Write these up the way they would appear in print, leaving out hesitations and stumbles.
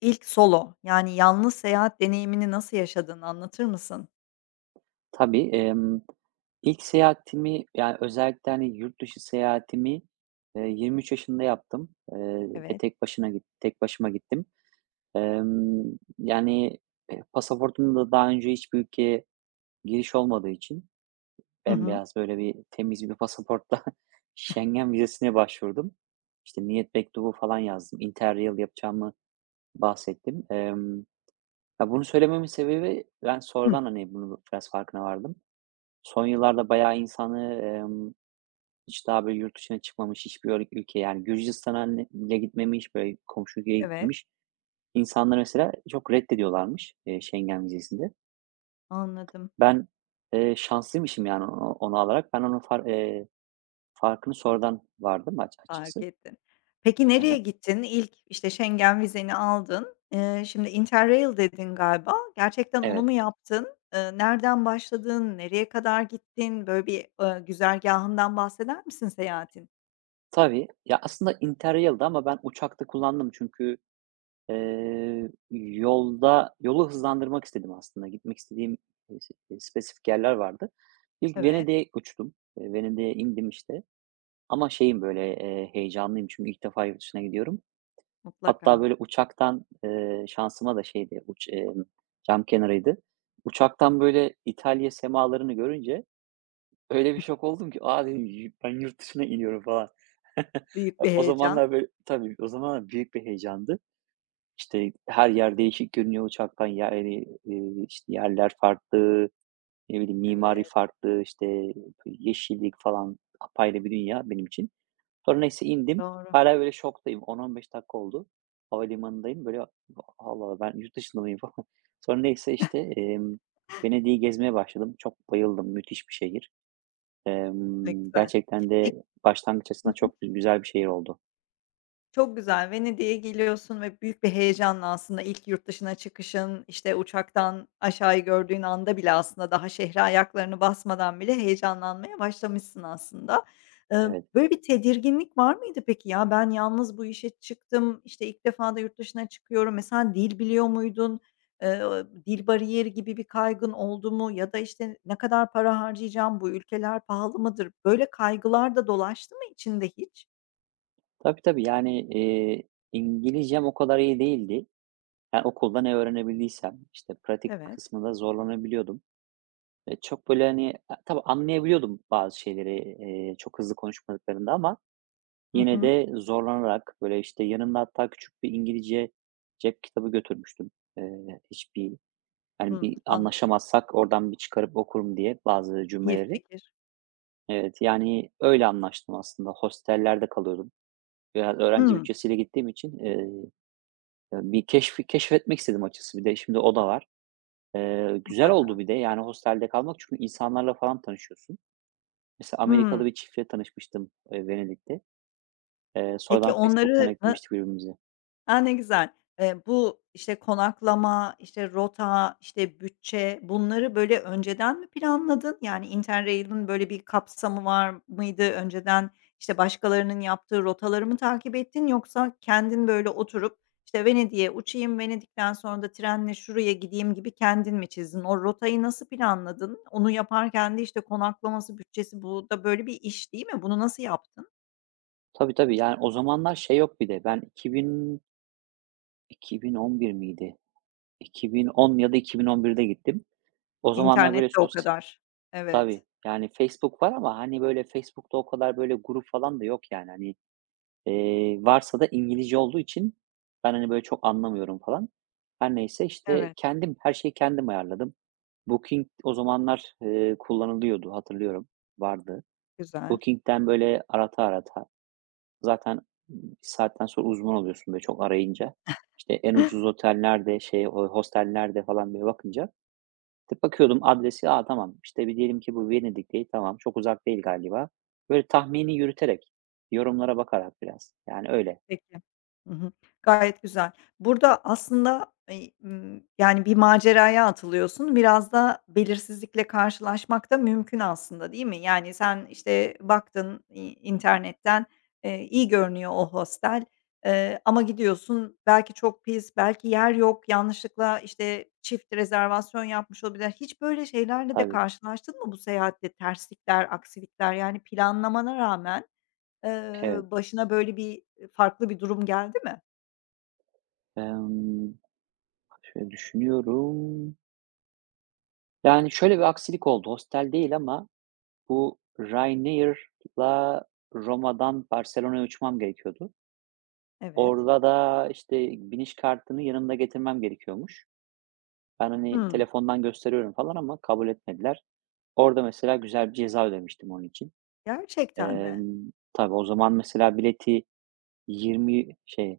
İlk solo, yani yalnız seyahat deneyimini nasıl yaşadığını anlatır mısın? Tabii, ilk seyahatimi, yani, özellikle, hani, yurt dışı seyahatimi, 23 yaşında yaptım, ve Evet. tek başına tek başıma gittim. Emm, Yani, pasaportumda daha önce hiçbir ülkeye giriş olmadığı için Hı hı. bembeyaz, böyle, bir temiz bir pasaportla Schengen vizesine başvurdum. İşte, niyet mektubu falan yazdım. Interrail yapacağımı bahsettim. Ya, bunu söylememin sebebi ben Hıh. sonradan, hani, bunu biraz farkına vardım. Son yıllarda bayağı insanı, hiç daha böyle yurt dışına çıkmamış hiçbir öyle ülkeye, yani, Gürcistan'a ne bile gitmemiş, böyle komşu ülkeye Evet, gitmemiş insanlar mesela çok reddediyorlarmış, Schengen vizesinde. anladım, Ben, şanslıymışım yani onu alarak. Ben onun farkını sonradan vardım fark açıkçası. ettin. Peki Hı. nereye gittin? İlk, işte, Schengen vizeni aldın. Şimdi Interrail dedin galiba. Gerçekten onu Evet. mu yaptın? Nereden başladın? Nereye kadar gittin? Böyle bir güzergâhından bahseder misin seyahatin? Tabii. Ya, aslında Interrail'di ama ben uçakta kullandım çünkü yolu hızlandırmak istedim aslında. Gitmek istediğim, s spesifik yerler vardı. İlk Evet, Venedik'e uçtum. Venedik'e indim, işte, ama şeyim, böyle, heyecanlıyım çünkü ilk defa yurt dışına gidiyorum. Hatta, mutlaka. böyle, uçaktan, şansıma da şeydi, uç cam kenarıydı. Uçaktan, böyle, İtalya semalarını görünce öyle bir şok oldum ki, "A!" dedim, "Y ben yurt dışına iniyorum." falan. Büyük bir O heyecan. zamanlar, böyle Tabii, o zamanlar büyük bir heyecandı. İşte, her yer değişik görünüyor uçaktan. Yani, işte, yerler farklı, ne bileyim, mimari Evet, farklı, işte, yeşillik falan apayrı bir dünya benim için. Sonra neyse indim. doğru. Hala böyle şoktayım. 10-15 dakika oldu. Havalimanındayım. Böyle, Allah Allah ben yurt dışında mıyım falan. Sonra neyse, işte, Venedik'i gezmeye başladım. Çok bayıldım. Müthiş bir şehir. Ne güzel. Gerçekten Peki. de başlangıç açısından çok güzel bir şehir oldu. Çok güzel. Venedik'e geliyorsun ve büyük bir heyecanla aslında ilk yurt dışına çıkışın, işte, uçaktan aşağıyı gördüğün anda bile aslında daha şehre ayaklarını basmadan bile heyecanlanmaya başlamışsın aslında. Iıı, Evet. böyle bir tedirginlik var mıydı peki ya? Ben yalnız bu işe çıktım, işte, ilk defa da yurt dışına çıkıyorum. Mesela dil biliyor muydun? Dil bariyeri gibi bir kaygın oldu mu? Ya da, işte, ne kadar para harcayacağım, bu ülkeler pahalı mıdır? Böyle kaygılar da dolaştı mı içinde hiç? Tabii, tabii. Yani, İngilizcem o kadar iyi değildi. Yani, okulda ne öğrenebildiysem, işte, pratik Evet. kısmında zorlanabiliyordum. Çok, böyle, hani, a tabii anlayabiliyordum bazı şeyleri, çok hızlı konuşmadıklarında ama Hı yine hı. de zorlanarak, böyle, işte, yanımda hatta küçük bir İngilizce cep kitabı götürmüştüm. Hiçbir, hani, Hımm, bir anladım. anlaşamazsak oradan bir çıkarıp okurum diye bazı İyi cümleleri. fikir. Evet, yani, öyle anlaştım aslında. Hostellerde kalıyordum. Biraz öğrenci Hımm, bütçesiyle gittiğim için, bir keşfetmek istedim açıkçası. Bir de şimdi o da var. Güzel oldu mutlaka. bir de, yani, hostelde kalmak çünkü insanlarla falan tanışıyorsun. Mesela Amerikalı Hımm. bir çiftle tanışmıştım, Venedik'te. Peki Sonradan Facebook'tan onları na eklemiştik birbirimizi. A, ne güzel. Bu, işte, konaklama, işte, rota, işte, bütçe bunları, böyle, önceden mi planladın? Yani Interrail'in böyle bir kapsamı var mıydı? Önceden, işte, başkalarının yaptığı rotaları mı takip ettin yoksa kendin, böyle, oturup, işte, Venedik'e uçayım, Venedik'ten sonra da trenle şuraya gideyim gibi kendin mi çizdin? O rotayı nasıl planladın? Onu yaparken de, işte, konaklaması, bütçesi bu da böyle bir iş değil mi? Bunu nasıl yaptın? Tabii, tabii, yani, o zamanlar şey yok bir de ben 2000 2011 miydi? 2010 ya da 2011'de gittim. O zamanlar böyle İnternette o kadar. Evet, Tabii, yani, Facebook var ama, hani, böyle Facebook'ta o kadar böyle grup falan da yok yani. Hani, varsa da İngilizce olduğu için ben, hani, böyle, çok anlamıyorum falan. Her neyse, işte, evet, kendim, her şeyi kendim ayarladım. Booking o zamanlar, kullanılıyordu, hatırlıyorum, vardı. güzel. Booking'den, böyle, arata arata zaten bir saatten sonra uzman oluyorsun, böyle, çok arayınca. İşte, en ucuz otellerde şey, o hostellerde falan, böyle, bakınca. Tık bakıyordum adresi, a, tamam, işte, bir diyelim ki bu Venedik değil, tamam, çok uzak değil galiba. Böyle tahmini yürüterek, yorumlara bakarak biraz, yani, öyle. Peki. Hı hı. Gayet güzel. Burada aslında, yani, bir maceraya atılıyorsun. Biraz da belirsizlikle karşılaşmak da mümkün aslında, değil mi? Yani, sen, işte, baktın internetten, iyi görünüyor o hostel. Ama gidiyorsun, belki çok pis, belki yer yok, yanlışlıkla, işte, çift rezervasyon yapmış olabilir. Hiç böyle şeylerle de Tabii. karşılaştın mı bu seyahatte? Terslikler, aksilikler, yani planlamana rağmen, eee, Evet, başına böyle bir, farklı bir durum geldi mi? emm, şöyle düşünüyorum. Yani, şöyle bir aksilik oldu. Hostel değil ama bu Ryanair'la Roma'dan Barcelona'ya uçmam gerekiyordu. Evet. Orada da, işte, biniş kartını yanımda getirmem gerekiyormuş. Ben, hani, Hıı. telefondan gösteriyorum falan ama kabul etmediler. Orada mesela güzel bir ceza ödemiştim onun için. Gerçekten mi? Tabii o zaman mesela bileti 20 şey,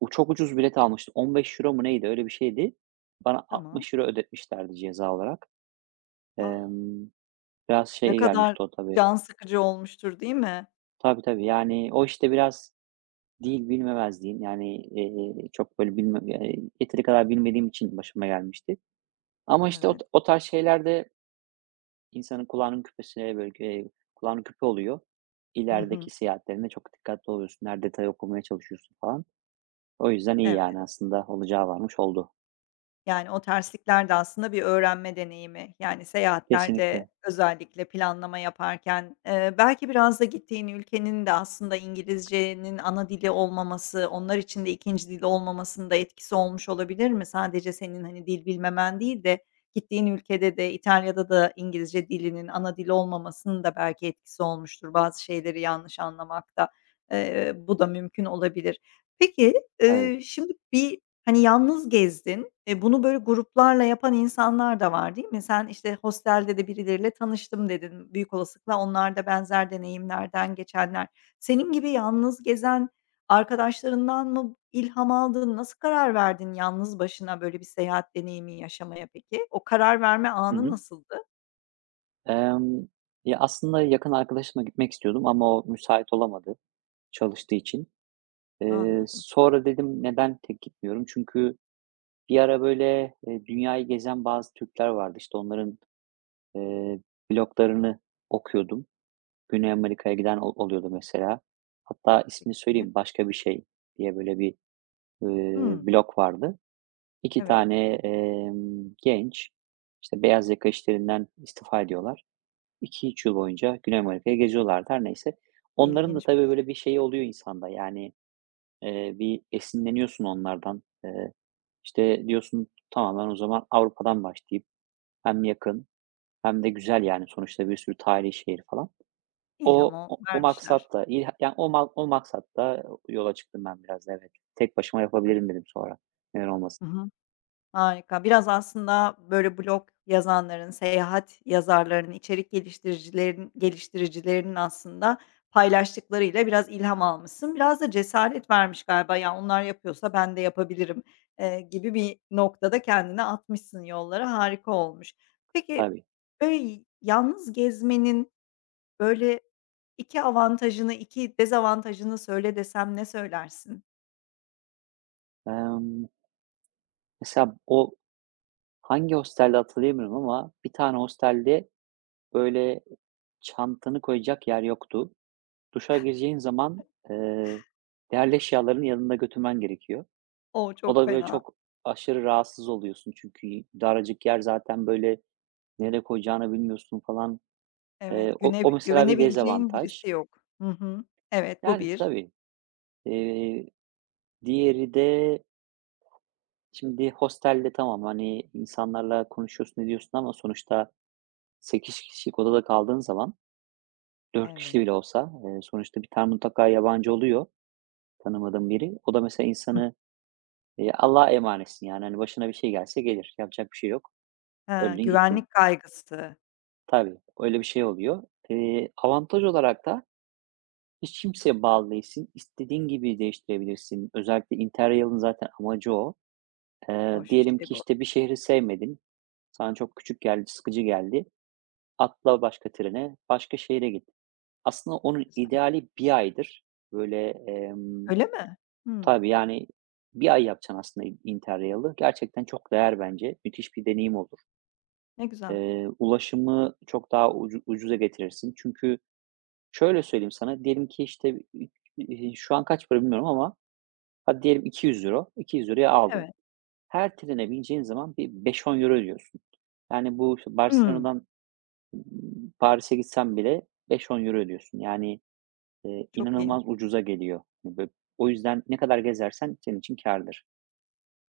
u çok ucuz bilet almıştım. 15 euro mu neydi? Öyle bir şeydi. Bana Tamam. 60 euro ödetmişlerdi ceza olarak. Ah, Emm, Biraz ne şey kadar gelmişti o tabii. can sıkıcı olmuştur, değil mi? Tabii, tabii. Yani o, işte, biraz dil bilmemezliğin, yani, çok böyle bilme yeteri kadar bilmediğim için başıma gelmişti. Ama, işte, Evet. O tarz şeyler insanın kulağının küpesine böyle, kulağının küpe oluyor. Hı hı. İlerideki seyahatlerinde çok dikkatli oluyorsun, her detayı okumaya çalışıyorsun falan. O yüzden iyi Evet. yani aslında olacağı varmış oldu. Yani, o terslikler de aslında bir öğrenme deneyimi. Yani, seyahatlerde Kesinlikle, özellikle planlama yaparken, belki biraz da gittiğin ülkenin de aslında İngilizcenin ana dili olmaması, onlar için de ikinci dili olmamasında etkisi olmuş olabilir mi? Sadece senin, hani, dil bilmemen değil de gittiğin ülkede de İtalya'da da İngilizce dilinin ana dili olmamasının da belki etkisi olmuştur bazı şeyleri yanlış anlamakta. Bu da mümkün olabilir. Peki, tabii. Şimdi bir hani, yalnız gezdin. E, bunu böyle gruplarla yapan insanlar da var, değil mi? Sen, işte, hostelde de birileriyle tanıştım dedin. Büyük olasılıkla onlar da benzer deneyimlerden geçenler. Senin gibi yalnız gezen arkadaşlarından mı ilham aldın? Nasıl karar verdin yalnız başına böyle bir seyahat deneyimi yaşamaya peki? O karar verme Hı anı hı. nasıldı? Emm, Ya, aslında yakın arkadaşımla gitmek istiyordum ama o müsait olamadı çalıştığı için. Anladım. Sonra dedim neden tek gitmiyorum? Çünkü bir ara böyle, dünyayı gezen bazı Türkler vardı. İşte onların, eee, bloglarını okuyordum. Güney Amerika'ya giden o oluyordu mesela. Hatta ismini Peki. söyleyeyim, Başka Bir Şey diye böyle bir, Hımm. blog vardı. 2 Evet, tane, genç, işte beyaz yaka işlerinden istifa ediyorlar. 2 üç yıl boyunca Güney Amerika'ya geziyorlardı. Her neyse. Onların da tabii ilginçmiş. böyle bir şeyi oluyor insanda yani, bir esinleniyorsun onlardan. İşte, diyorsun, "Tamam, ben o zaman Avrupa'dan başlayıp hem yakın hem de güzel, yani, sonuçta bir sürü tarihi şehir falan." O İlham o o o vermişler. maksatla, ilha ya, o ma o maksatla yola çıktım ben biraz da, evet. Tek başıma Hah. yapabilirim dedim sonra. Neden Hı olmasın? hı. Harika. Biraz aslında böyle blog yazanların, seyahat yazarlarının, içerik geliştiricilerinin aslında paylaştıklarıyla biraz ilham almışsın. Biraz da cesaret vermiş galiba. Ya onlar yapıyorsa ben de yapabilirim, gibi bir noktada kendini atmışsın yollara. Harika olmuş. Peki, Tabii. böyle yalnız gezmenin böyle 2 avantajını, 2 dezavantajını söyle desem ne söylersin? Emm, Mesela o hangi hostelde hatırlayamıyorum ama bir tane hostelde, böyle, çantanı koyacak yer yoktu. Duşa gireceğin zaman, eee, değerli eşyalarını yanında götürmen gerekiyor. O, O çok da, böyle, fena. çok aşırı rahatsız oluyorsun çünkü daracık yer zaten, böyle, nereye koyacağını bilmiyorsun falan. Eee, Evet, o güne o mesela bir güvenebileceğin dezavantaj. birisi yok. Hı hı. Evet, bu Yani, bir. tabii. Eee, Diğeri de şimdi hostelde tamam, hani, insanlarla konuşuyorsun, ediyorsun ama sonuçta 8 kişilik odada kaldığın zaman dört kişi Evet. bile olsa, sonuçta bir tane mutlaka yabancı oluyor, tanımadığın biri. O da mesela Hıh. insanı. Allah'a emanetsin yani, hani, başına bir şey gelse gelir. Yapacak bir şey yok. He, Öldün gittin. güvenlik kaygısı. Tabii, öyle bir şey oluyor. Avantaj olarak da hiç kimseye bağlı değilsin. İstediğin gibi değiştirebilirsin. Özellikle Interrail'in zaten amacı o. Hoş bir Diyelim şey ki, bu. işte, bir şehri sevmedin. Sana çok küçük geldi, sıkıcı geldi. Atla başka trene, başka şehre git. Aslında onun Güzel. ideali bir aydır. Böyle, Öyle mi? Hımm. tabii, yani, bir ay yapacaksın aslında gerçekten çok değer bence. Müthiş bir deneyim olur. Ne güzel. Ulaşımı çok daha ucuza getirirsin. Çünkü şöyle söyleyeyim sana, diyelim ki, işte, şu an kaç para bilmiyorum ama hadi diyelim iki yüz €200'ya aldın. Evet. Her trene bineceğin zaman bir beş on euro ödüyorsun. Yani, bu, işte, Hımm. Barcelona'dan, Paris'e gitsen bile beş on euro ödüyorsun. Yani, Çok iyi. inanılmaz ucuza geliyor. O yüzden ne kadar gezersen senin için kârdır.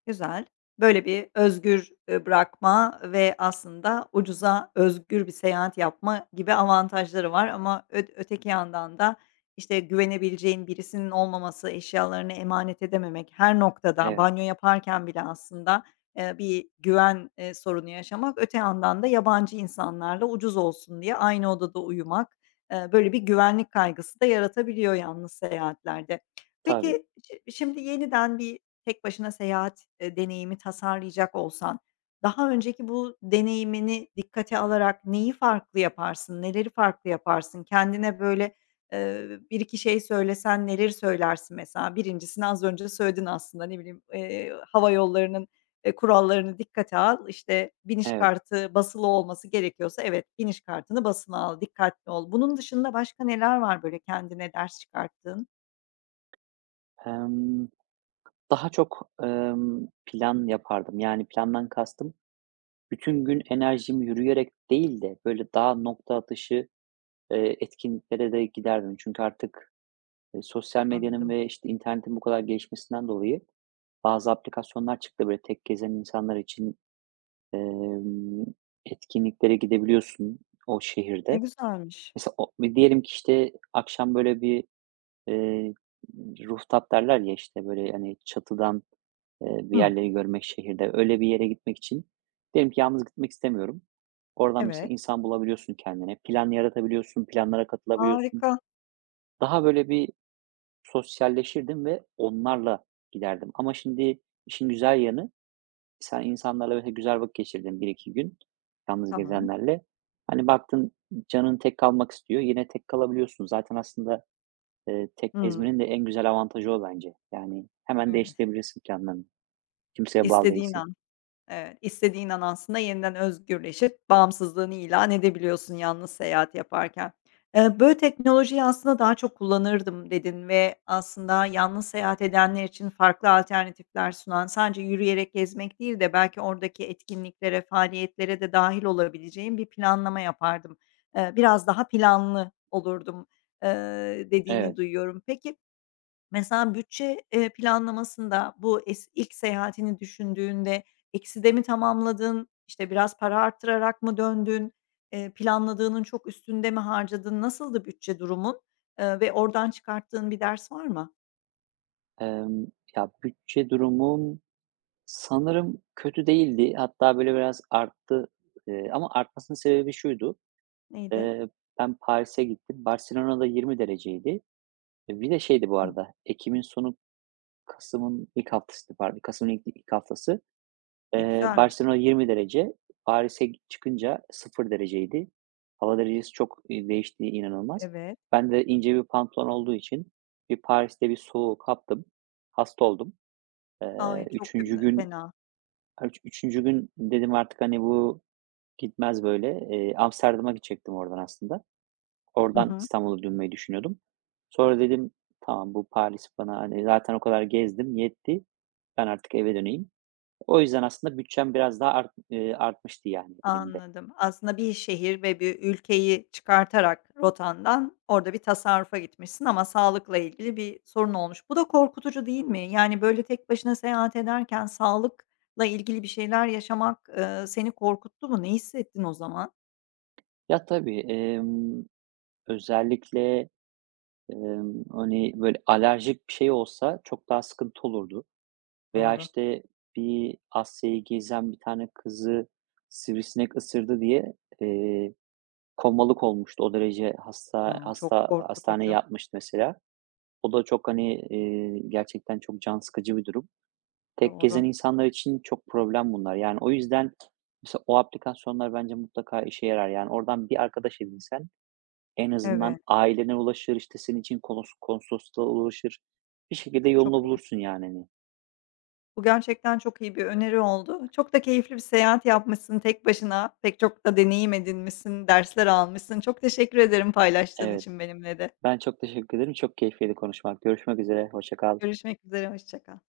Güzel. Böyle bir özgür, bırakma ve aslında ucuza özgür bir seyahat yapma gibi avantajları var ama öteki yandan da, işte, güvenebileceğin birisinin olmaması, eşyalarını emanet edememek, her noktada Evet, banyo yaparken bile aslında, bir güven sorunu yaşamak, öte yandan da yabancı insanlarla ucuz olsun diye aynı odada uyumak, böyle bir güvenlik kaygısı da yaratabiliyor yalnız seyahatlerde. tabii. Peki, şimdi yeniden bir tek başına seyahat deneyimi tasarlayacak olsan, daha önceki bu deneyimini dikkate alarak neyi farklı yaparsın, neleri farklı yaparsın? Kendine böyle 1-2 şey söylesen neleri söylersin mesela? 1'incisini az önce söyledin aslında, ne bileyim, hava yollarının kurallarını dikkate al, işte, biniş Evet. kartı basılı olması gerekiyorsa evet, biniş kartını basılı al, dikkatli ol. Bunun dışında başka neler var böyle kendine ders çıkarttığın? Emm, Daha çok, plan yapardım. Yani, plandan kastım bütün gün enerjimi yürüyerek değil de böyle daha nokta atışı, etkinliklere de giderdim. Çünkü artık, sosyal medyanın Anladım. ve, işte, internetin bu kadar gelişmesinden dolayı bazı aplikasyonlar çıktı. Böyle tek gezen insanlar için, emm, etkinliklere gidebiliyorsun o Ne şehirde. güzelmiş. Mesela o diyelim ki, işte, akşam böyle bir, eee, rooftop derler ya, işte, böyle, hani, çatıdan bir Hıı, yerleri görmek şehirde. Öyle bir yere gitmek için diyelim ki yalnız gitmek istemiyorum. Oradan evet. mesela insan bulabiliyorsun kendine. Plan yaratabiliyorsun, planlara katılabiliyorsun. Harika. Daha böyle bir sosyalleşirdim ve onlarla giderdim. Ama şimdi işin güzel yanı sen insanlarla böyle güzel vakit geçirdin bir iki gün yalnız Tamam. gezenlerle. Hani baktın canın tek kalmak istiyor. Yine tek kalabiliyorsun. Zaten aslında, tek Hımm. gezmenin de en güzel avantajı o bence. Yani hemen Evet. değiştirebilirsin planlarını. Kimseye bağlı İstediğin değilsin. an, evet, istediğin an aslında yeniden özgürleşip bağımsızlığını ilan edebiliyorsun yalnız seyahat yaparken. Böyle, "Teknolojiyi aslında daha çok kullanırdım." dedin ve aslında yalnız seyahat edenler için farklı alternatifler sunan, sadece yürüyerek gezmek değil de belki oradaki etkinliklere, faaliyetlere de dâhil olabileceğin bir planlama yapardım. Biraz daha planlı olurdum, dediğini Evet. duyuyorum. Peki. Mesela bütçe planlamasında bu ilk seyahatini düşündüğünde ekside mi tamamladın, işte, biraz para arttırarak mı döndün, planladığının çok üstünde mi harcadın? Nasıldı bütçe durumun, ve oradan çıkarttığın bir ders var mı? Emm, Ya, bütçe durumum sanırım kötü değildi. Hatta, böyle, biraz arttı, ama artmasının sebebi şuydu: Neydi? Eee, Ben Paris'e gittim. Barcelona'da 20 dereceydi. E, bir de şeydi bu Hımm, arada, Ekim'in sonu, kasımın ilk haftasıydı pardon, kasımın ilk haftası. ne güzelmiş. Barcelona 20 derece, Paris'e çıkınca 0 dereceydi. Hava derecesi çok, değişti, inanılmaz. Evet. Ben de ince bir pantolon olduğu için bir Paris'te bir soğuk kaptım, hasta oldum. Eee, Ay, 3. çok gün fena. 3. gün dedim artık, hani, bu gitmez böyle. Amsterdam'a gidecektim oradan aslında. Hı Oradan hı. İstanbul'a dönmeyi düşünüyordum. Sonra dedim, "Tamam, bu Paris bana, hani, zaten o kadar gezdim, yetti. Ben artık eve döneyim." O yüzden aslında bütçem biraz daha artmıştı yani elimde. Anladım. Aslında bir şehir ve bir ülkeyi çıkartarak rotandan orada bir tasarrufa gitmişsin ama sağlıkla ilgili bir sorun olmuş. Bu da korkutucu değil mi? Yani, böyle, tek başına seyahat ederken sağlıkla ilgili bir şeyler yaşamak, seni korkuttu mu? Ne hissettin o zaman? Ya, tabii, özellikle, hani, böyle alerjik bir şey olsa çok daha sıkıntı olurdu. Veya, Doğru. işte, bir Asya'yı gezen bir tane kızı sivrisinek ısırdı diye, eee, komalık olmuştu. O derece hasta A, çok hasta hastaneye korkutucu. yatmıştı mesela. O da çok, hani, gerçekten çok can sıkıcı bir durum. Tek gezen Doğru. insanlar için çok problem bunlar. Yani, o yüzden mesela o aplikasyonlar bence mutlaka işe yarar. Yani, oradan bir arkadaş edinsen en azından Evet, ailene ulaşır, işte, senin için konsolosluğa ulaşır. Bir şekilde çok yolunu iyi. bulursun yani, hani. Bu gerçekten çok iyi bir öneri oldu. Çok da keyifli bir seyahat yapmışsın tek başına. Pek çok da deneyim edinmişsin, dersler almışsın. Çok teşekkür ederim paylaştığın Evet. için benimle de. Ben çok teşekkür ederim. Çok keyifliydi konuşmak. Görüşmek üzere. Hoşça kal. Görüşmek üzere, hoşça kal.